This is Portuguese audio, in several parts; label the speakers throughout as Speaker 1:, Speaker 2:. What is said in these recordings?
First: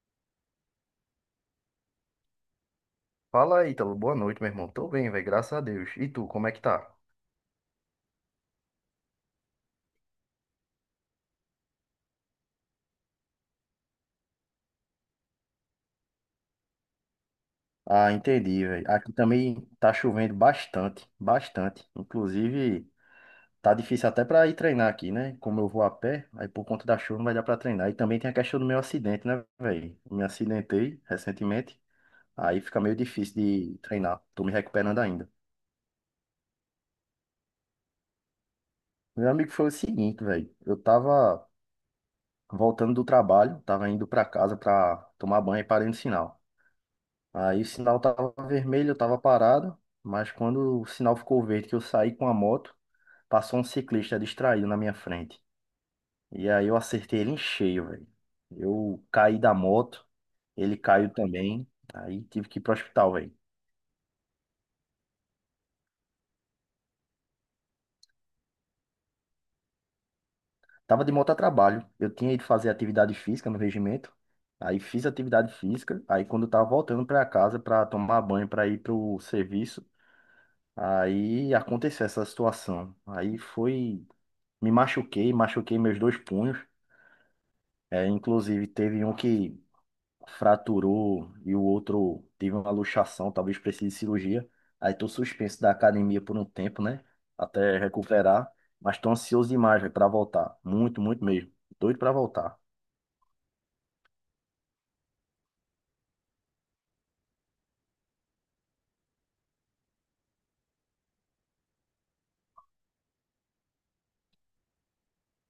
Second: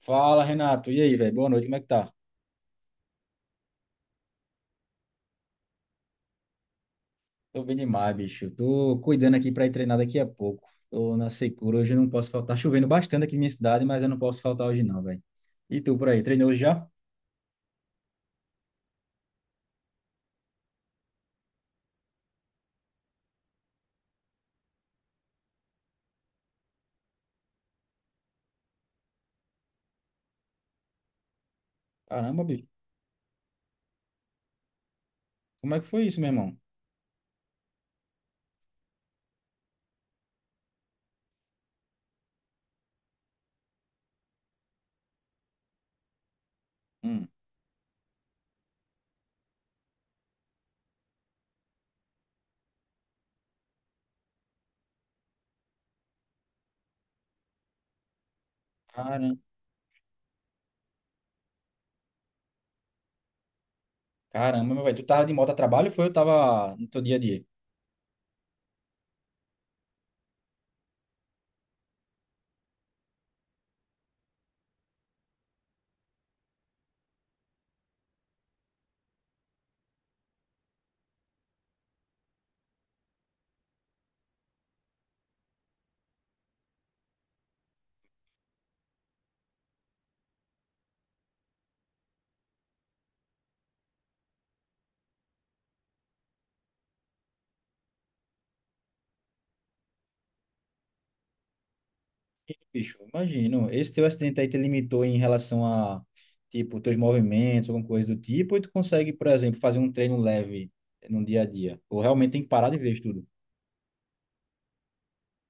Speaker 1: Fala, Renato. E aí, velho? Boa noite, como é que tá?
Speaker 2: Fala aí, Ítalo. Boa noite, meu irmão. Tô bem, velho. Graças a Deus. E tu, como é que tá?
Speaker 1: Tô bem demais, bicho. Tô cuidando aqui pra ir treinar daqui a pouco. Tô na secura, hoje eu não posso faltar. Tá chovendo bastante aqui na minha cidade, mas eu não posso faltar hoje não, velho. E tu por aí, treinou hoje já?
Speaker 2: Ah, entendi, velho. Aqui também tá chovendo bastante, bastante. Inclusive, tá difícil até pra ir treinar aqui, né? Como eu vou a pé, aí por conta da chuva não vai dar pra treinar. E também tem a questão do meu acidente, né, velho? Me acidentei recentemente,
Speaker 1: Caramba,
Speaker 2: aí
Speaker 1: bicho.
Speaker 2: fica meio difícil de treinar. Tô me recuperando ainda.
Speaker 1: Como é que foi isso, meu irmão?
Speaker 2: Meu amigo, foi o seguinte, velho. Eu tava voltando do trabalho, tava indo pra casa pra tomar banho e parei no sinal.
Speaker 1: Hum.
Speaker 2: Aí o sinal tava vermelho, eu tava parado, mas quando o sinal ficou verde, que eu saí com a moto, passou um ciclista distraído na minha frente. E aí eu acertei ele em cheio, velho. Eu caí
Speaker 1: Caramba,
Speaker 2: da moto, ele caiu também, aí tive que ir pro hospital, velho.
Speaker 1: meu velho. Tu tava de moto a trabalho ou foi? Eu tava no teu dia a dia?
Speaker 2: Tava de moto a trabalho, eu tinha ido fazer atividade física no regimento, aí fiz atividade física, aí quando eu tava voltando pra casa pra tomar banho, pra ir pro serviço, aí aconteceu essa situação. Aí foi. Me machuquei, machuquei meus dois punhos. É, inclusive, teve um que fraturou e o outro teve uma luxação, talvez precise de cirurgia. Aí tô suspenso da academia por um tempo, né? Até recuperar. Mas tô ansioso demais para voltar. Muito, muito mesmo. Doido para voltar.
Speaker 1: Bicho, imagino. Esse teu acidente aí te limitou em relação a, tipo, teus movimentos, alguma coisa do tipo, ou tu consegue, por exemplo, fazer um treino leve no dia a dia? Ou realmente tem que parar de vez tudo?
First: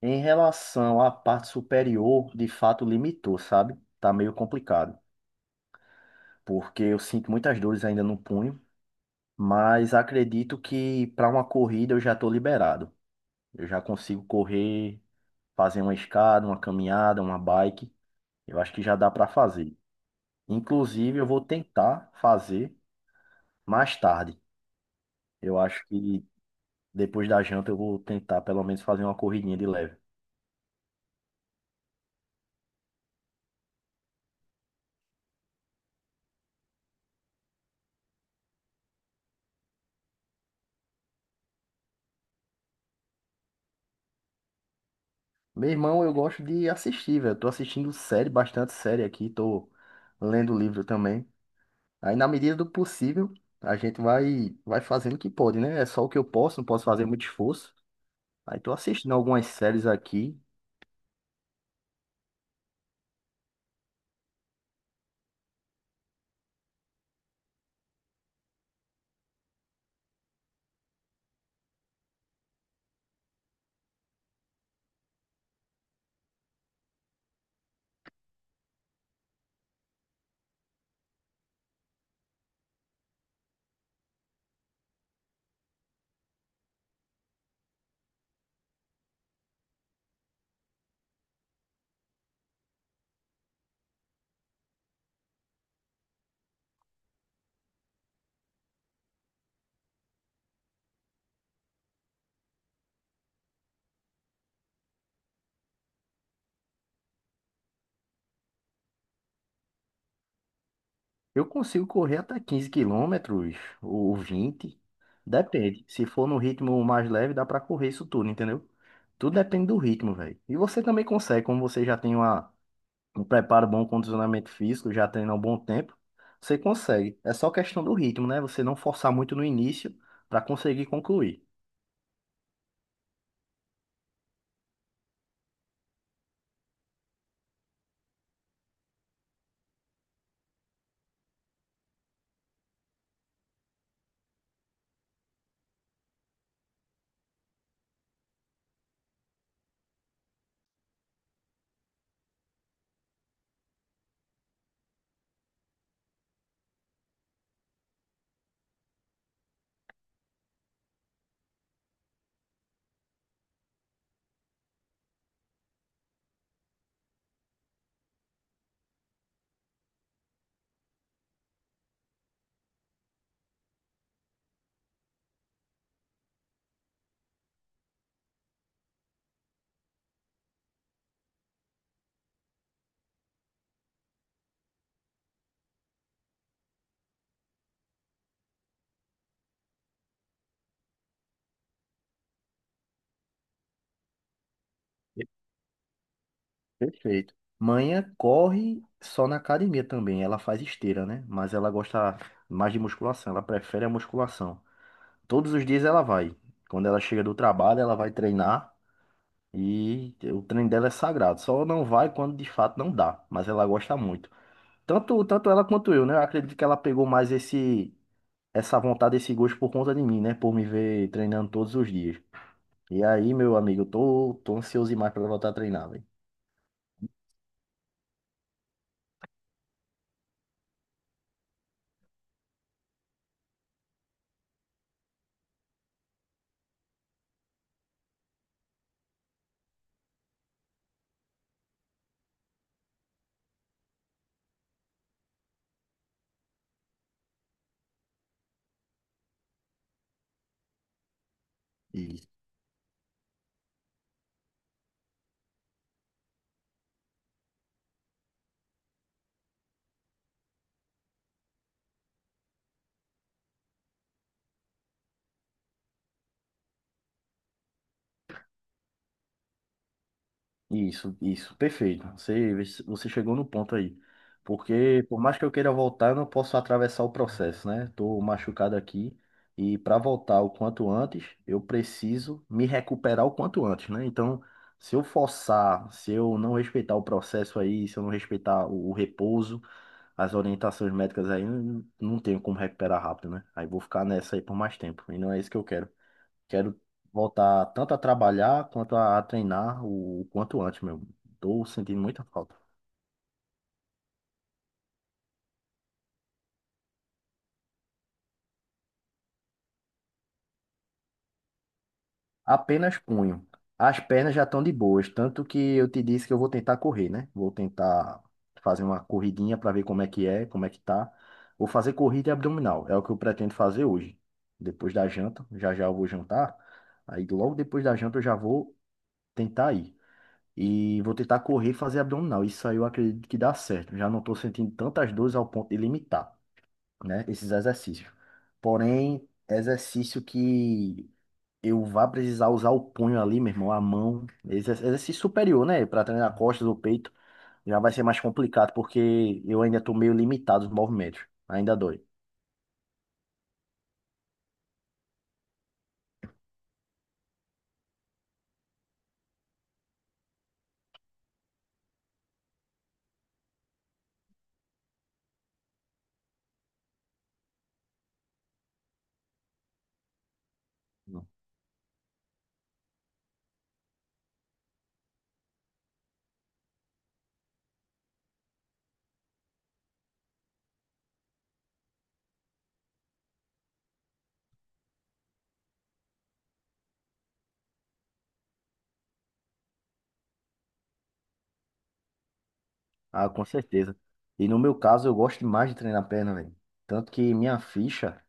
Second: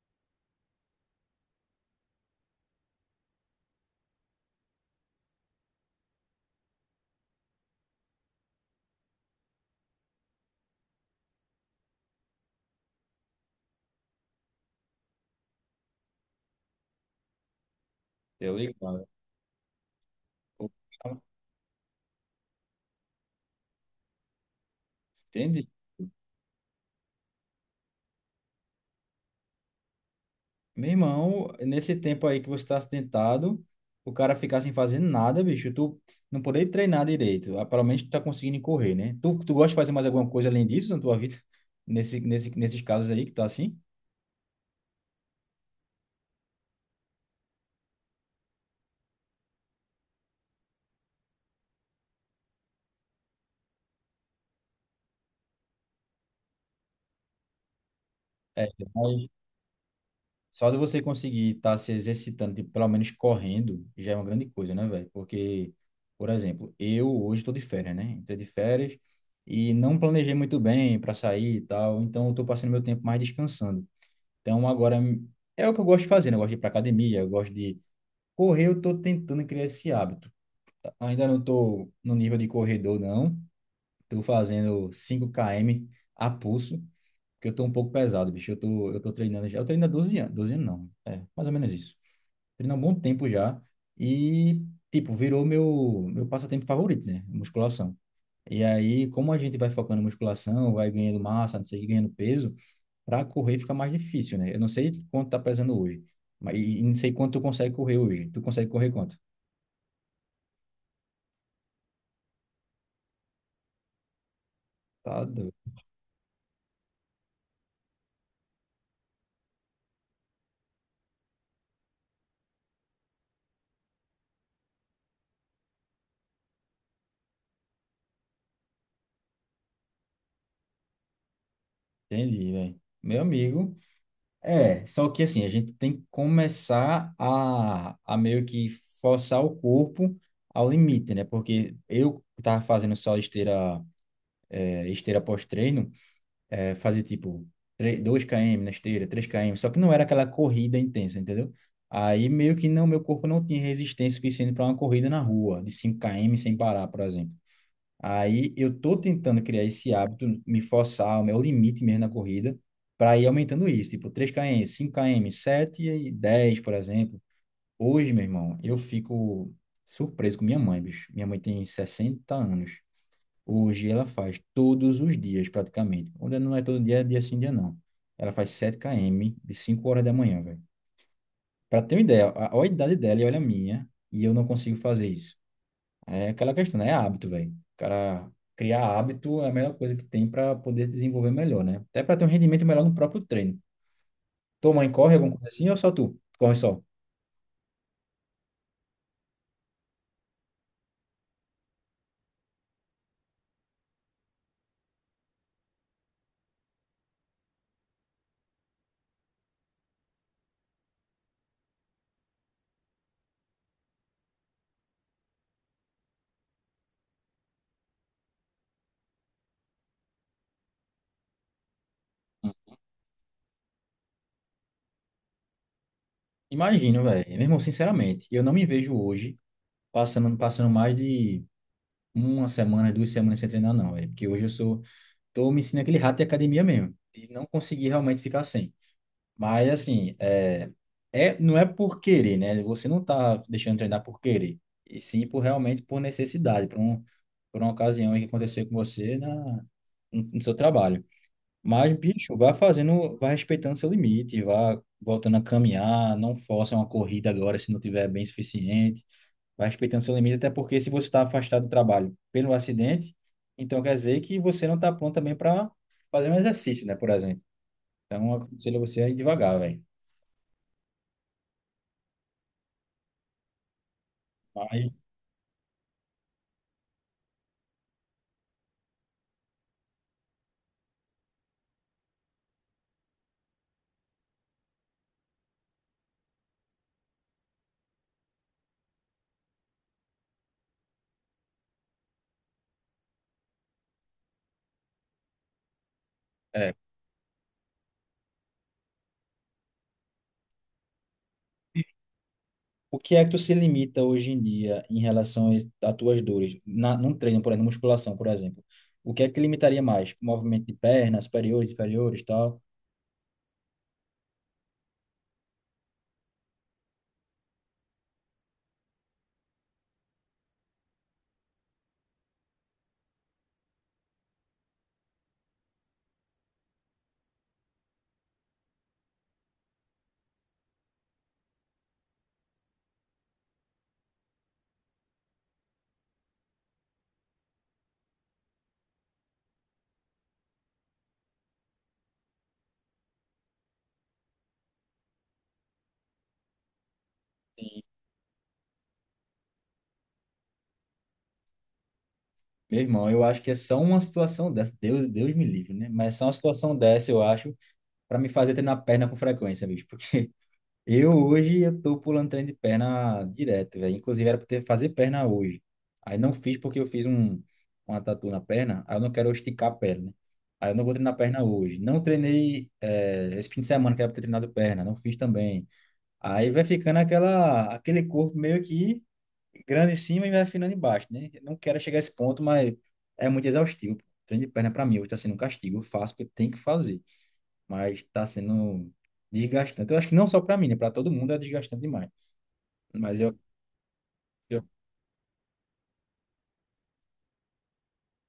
Speaker 2: Em relação à parte superior, de fato limitou, sabe? Tá meio complicado, porque eu sinto muitas dores ainda no punho, mas acredito que para uma corrida eu já tô liberado. Eu já consigo correr, fazer uma escada, uma caminhada, uma bike.
Speaker 1: Deu
Speaker 2: Eu acho que já
Speaker 1: ligado.
Speaker 2: dá para fazer.
Speaker 1: O
Speaker 2: Inclusive,
Speaker 1: cara-
Speaker 2: eu vou tentar fazer mais tarde. Eu
Speaker 1: Entende?
Speaker 2: acho que depois da janta eu vou tentar pelo menos fazer uma corridinha de leve.
Speaker 1: Meu irmão, nesse tempo aí que você tá acidentado, o cara ficar sem fazer nada, bicho, tu não poder treinar direito. Ah, pelo menos tu tá conseguindo correr, né? Tu gosta de fazer mais alguma coisa além disso na tua vida? Nesses casos aí que tá assim?
Speaker 2: Meu irmão, eu gosto de assistir, velho. Tô assistindo série, bastante série aqui, tô lendo livro também. Aí na medida do possível, a gente vai fazendo o que pode, né? É só o que eu posso, não posso fazer muito esforço. Aí
Speaker 1: É,
Speaker 2: tô assistindo
Speaker 1: mas
Speaker 2: algumas séries aqui.
Speaker 1: só de você conseguir estar se exercitando, tipo, pelo menos correndo, já é uma grande coisa, né, velho? Porque, por exemplo, eu hoje estou de férias, né? Entrei de férias e não planejei muito bem para sair e tal, então eu estou passando meu tempo mais descansando. Então, agora é o que eu gosto de fazer, né? Eu gosto de ir para academia, eu gosto de correr, eu tô tentando criar esse hábito. Ainda não tô no nível de corredor, não. Tô fazendo cinco km a pulso, porque eu tô um pouco pesado, bicho. Eu tô treinando já. Eu treino há 12 anos, 12 anos não, é, mais ou menos isso. Treino há um bom tempo já e, tipo, virou meu passatempo favorito, né? Musculação. E aí, como a gente vai focando em musculação, vai ganhando massa, não sei, o quê, ganhando peso, para correr fica mais difícil, né? Eu não sei quanto tá pesando hoje, mas e não sei quanto tu consegue correr hoje. Tu consegue correr quanto?
Speaker 2: Eu consigo correr até 15 quilômetros ou 20.
Speaker 1: Tá doido.
Speaker 2: Depende. Se for no ritmo mais leve, dá pra correr isso tudo, entendeu? Tudo depende do ritmo, velho. E você também consegue, como você já tem uma, um preparo bom, um condicionamento físico, já treina há um bom tempo, você consegue. É só questão do ritmo, né? Você não forçar muito no início pra conseguir concluir.
Speaker 1: Entendi, velho. Meu amigo. É, só que assim, a gente tem que começar a meio que forçar o corpo ao limite, né? Porque eu tava fazendo só esteira, esteira pós-treino. É, fazia tipo dois 2 km na esteira, três km, só que não era aquela corrida intensa, entendeu? Aí meio que não, meu corpo não tinha resistência suficiente para uma corrida na rua, de cinco km sem parar, por exemplo. Aí eu tô tentando criar esse hábito, me forçar, o meu limite mesmo na corrida, para ir aumentando isso, tipo três km, cinco km, 7 e 10, por exemplo. Hoje, meu irmão, eu fico surpreso com minha mãe, bicho. Minha mãe tem 60 anos. Hoje ela faz todos os dias, praticamente. Onde não é todo dia, é dia sim, dia não. Ela faz sete km de 5 horas da manhã, velho. Pra ter uma ideia, olha a idade dela e olha a minha, e eu não consigo fazer isso. É aquela questão, né? É hábito, velho. O cara criar hábito é a melhor coisa que tem para poder desenvolver melhor, né? Até para ter um rendimento melhor no próprio treino. Tua mãe corre alguma coisa assim ou só tu? Corre só.
Speaker 2: Perfeito. Manhã corre só na academia também. Ela faz esteira, né? Mas ela gosta mais de musculação. Ela prefere a musculação. Todos os dias ela vai. Quando ela chega do trabalho, ela vai treinar e o treino dela é sagrado. Só não vai quando de fato não dá, mas ela gosta muito. Tanto, tanto ela quanto eu, né? Eu acredito que ela pegou mais esse essa vontade, esse gosto por conta de mim, né? Por me ver treinando todos os dias.
Speaker 1: Hum.
Speaker 2: E aí, meu amigo, eu tô ansioso demais pra ela voltar a treinar,
Speaker 1: Imagino, velho. Meu irmão, sinceramente, eu não me vejo hoje passando mais de uma semana, duas semanas sem treinar, não, velho. Porque hoje eu sou. Tô me ensinando aquele rato de academia mesmo, de não conseguir realmente ficar sem. Mas, assim, não é por querer, né? Você não tá deixando treinar por querer, e sim por realmente por necessidade, por uma ocasião aí que aconteceu com você no seu trabalho. Mas,
Speaker 2: velho.
Speaker 1: bicho, vá fazendo, vá respeitando seu limite, vá voltando a caminhar, não força uma corrida agora se não tiver bem suficiente. Vai respeitando seu limite, até porque se você está afastado do trabalho pelo acidente, então quer dizer que você não está pronto também para fazer um exercício, né, por exemplo. Então, eu aconselho você a ir devagar, velho.
Speaker 2: Isso, perfeito. Você chegou no ponto aí.
Speaker 1: Mas,
Speaker 2: Porque, por mais que eu queira voltar, eu não posso atravessar o processo, né? Tô machucado aqui. E para voltar o quanto antes, eu preciso me recuperar o quanto antes, né? Então, se eu forçar, se eu não respeitar o processo aí, se eu não respeitar o repouso, as orientações médicas aí, não tenho como recuperar rápido, né? Aí vou ficar nessa aí por mais tempo. E não é isso que eu quero.
Speaker 1: é,
Speaker 2: Quero voltar tanto a trabalhar quanto a treinar o quanto antes, meu. Tô sentindo muita falta.
Speaker 1: o que é que tu se limita hoje em dia em relação às tuas dores? Num treino, por exemplo, na musculação, por exemplo. O que é que te limitaria mais? Movimento de pernas, superiores, inferiores, tal?
Speaker 2: Apenas punho. As pernas já estão de boas, tanto que eu te disse que eu vou tentar correr, né? Vou tentar fazer uma corridinha para ver como é que é, como é que tá. Vou fazer corrida e abdominal, é o que eu pretendo fazer hoje. Depois da janta, já já eu vou jantar. Aí logo depois da janta eu já vou tentar ir. E vou tentar correr e fazer abdominal. Isso aí eu acredito que dá certo. Já não tô sentindo tantas dores ao ponto de limitar, né? Esses exercícios. Porém, exercício que eu vá precisar usar o punho ali, meu irmão, a mão, esse exercício superior, né? Para treinar costas ou peito, já vai ser mais complicado, porque eu ainda tô meio limitado os movimentos. Ainda dói.
Speaker 1: Meu irmão, eu acho que é só uma situação dessa. Deus me livre, né? Mas é só uma situação dessa, eu acho, para me fazer treinar perna com frequência, bicho. Porque eu hoje eu tô pulando treino de perna direto, velho. Inclusive era pra ter fazer perna hoje. Aí não fiz porque uma tatu na perna, aí eu não quero esticar a perna, né? Aí eu não vou treinar perna hoje. Não treinei esse fim de semana que era pra ter treinado perna, não fiz também. Aí vai ficando aquele corpo meio que grande em cima e vai afinando embaixo, né? Eu não quero chegar a esse ponto, mas é muito exaustivo. Treino de perna pra mim hoje tá sendo um castigo. Eu faço porque tem que fazer, mas está sendo desgastante. Eu acho que não só para mim, né? Para todo mundo é desgastante demais. Mas
Speaker 2: Ah,
Speaker 1: eu,
Speaker 2: com certeza. E no
Speaker 1: eu,
Speaker 2: meu caso, eu gosto demais de treinar perna, velho. Tanto que minha ficha,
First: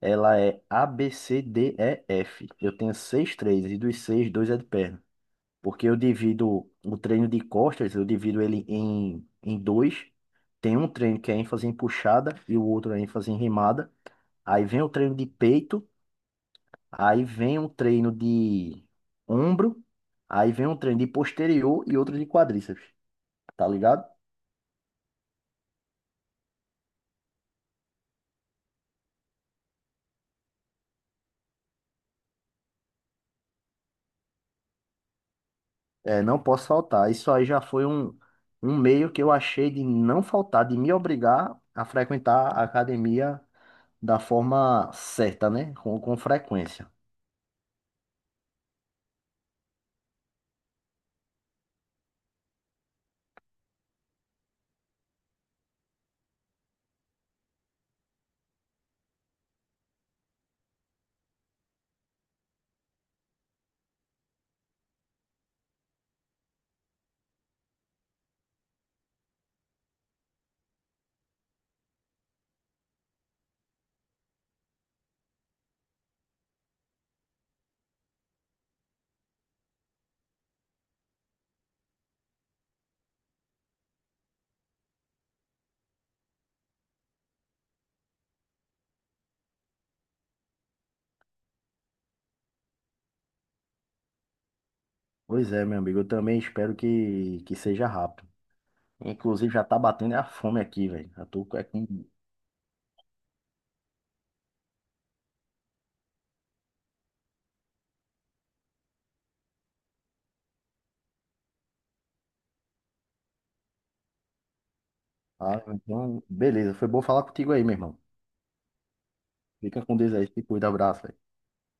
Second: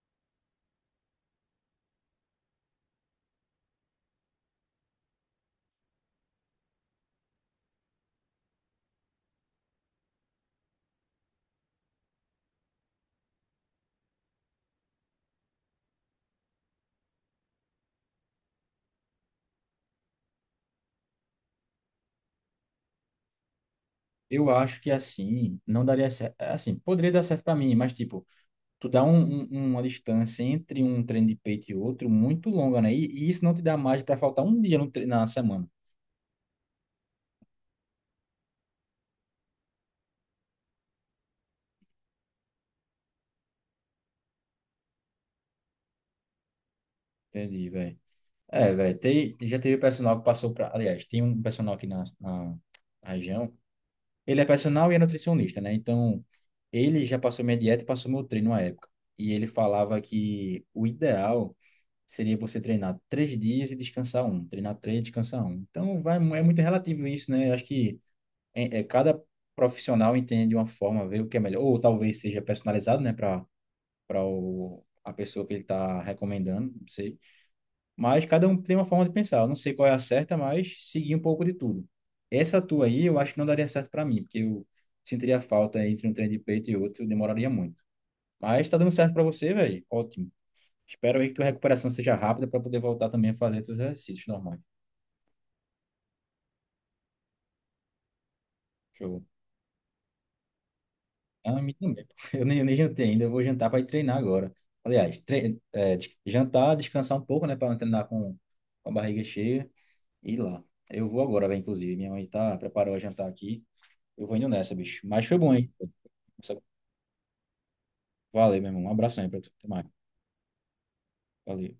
Speaker 2: ela é A, B, C, D, E, F. Eu tenho seis, três, e dos seis, dois é de perna. Porque eu divido o treino de costas, eu divido ele em dois. Tem um treino que é ênfase em puxada e o outro é ênfase em remada. Aí vem o treino de peito, aí vem um treino de ombro, aí vem um treino de posterior e outro de quadríceps, tá ligado?
Speaker 1: eu acho que assim, não daria certo. Assim, poderia dar certo para mim, mas tipo, tu dá um, um- uma distância entre um treino de peito e outro muito longa, né? E isso não te dá mais para faltar um dia no tre- na semana.
Speaker 2: É, não posso faltar. Isso aí já foi um meio que eu achei de não faltar, de me obrigar a frequentar a academia da forma certa, né? Com frequência.
Speaker 1: Entendi, velho. É, velho, já teve personal que passou para. Aliás, tem um personal aqui na região. Ele é personal e é nutricionista, né? Então, ele já passou minha dieta e passou meu treino à época. E ele falava que o ideal seria você treinar 3 dias e descansar um. Treinar 3 e descansar um. Então, vai, é muito relativo isso, né? Eu acho que cada profissional entende de uma forma, vê o que é melhor. Ou talvez seja personalizado, né? Para a pessoa que ele está recomendando, não sei. Mas cada um tem uma forma de pensar. Eu não sei qual é a certa, mas segui um pouco de tudo. Essa tua aí, eu acho que não daria certo para mim, porque eu sentiria falta entre um treino de peito e outro, eu demoraria muito. Mas tá dando certo para você, velho. Ótimo. Espero aí que tua recuperação seja rápida para poder voltar também a fazer teus exercícios normais.
Speaker 2: Pois é, meu amigo, eu também espero que seja rápido.
Speaker 1: Show.
Speaker 2: Inclusive, já tá batendo a fome aqui, velho. Já tô
Speaker 1: Ah,
Speaker 2: é
Speaker 1: me
Speaker 2: com.
Speaker 1: também. Pô. Eu nem jantei ainda, eu vou jantar para ir treinar agora. Aliás, jantar, descansar um pouco, né, para não treinar com a barriga cheia e ir lá. Eu vou agora, velho, inclusive. Minha mãe tá preparou a jantar aqui. Eu vou indo nessa, bicho. Mas foi bom,
Speaker 2: Ah,
Speaker 1: hein?
Speaker 2: então, beleza. Foi bom falar contigo aí, meu irmão.
Speaker 1: Valeu, meu irmão. Um abração aí pra tu. Até
Speaker 2: Fica
Speaker 1: mais.
Speaker 2: com Deus aí, se cuida, abraço, velho.
Speaker 1: Valeu.